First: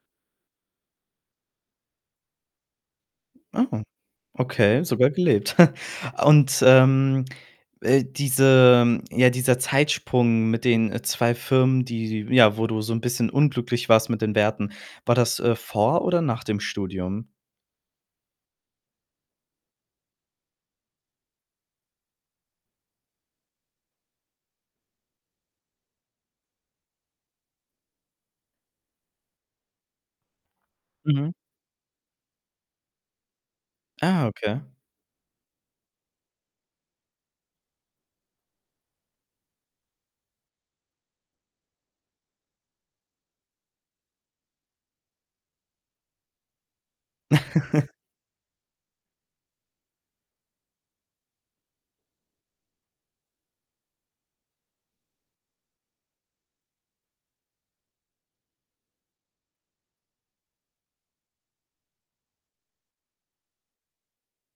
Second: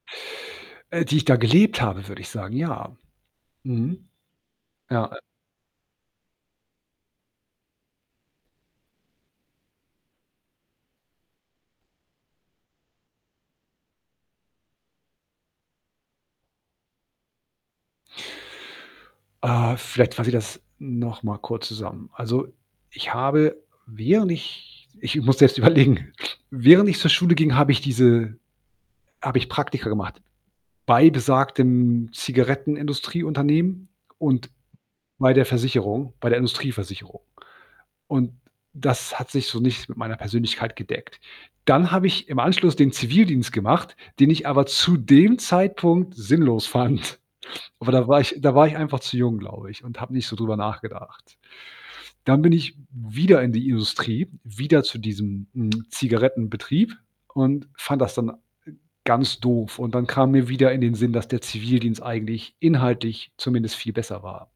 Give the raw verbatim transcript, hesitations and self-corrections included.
Äh, die ich da gelebt habe, würde ich sagen, ja. Oh. Mhm. Okay, Ja, sogar äh gelebt. Und, ähm, äh, diese ja, dieser Zeitsprung mit den, äh, zwei Firmen, die die ja, wo du so 'n bisschen unglücklich warst mit den Werten, war das, äh, vor oder nach dem Studium? Äh, vielleicht fasse ich das nochmal kurz zusammen. Also, ich habe während ich ich muss jetzt überlegen, während ich zur Schule ging, habe ich diese habe ich Praktika gemacht bei Mhm. besagtem Zigarettenindustrieunternehmen Ah, und okay. bei der Versicherung, bei der Industrieversicherung, und das hat sich so nicht mit meiner Persönlichkeit gedeckt. Dann habe ich im Anschluss den Zivildienst gemacht, den ich aber zu dem Zeitpunkt sinnlos fand. Aber da war ich da war ich einfach zu jung, glaube ich und habe nicht so drüber nachgedacht. Dann bin ich wieder in die Industrie, wieder zu diesem, hm, Zigarettenbetrieb und fand das dann ganz doof und dann kam mir wieder in den Sinn, dass der Zivildienst eigentlich inhaltlich zumindest viel besser war.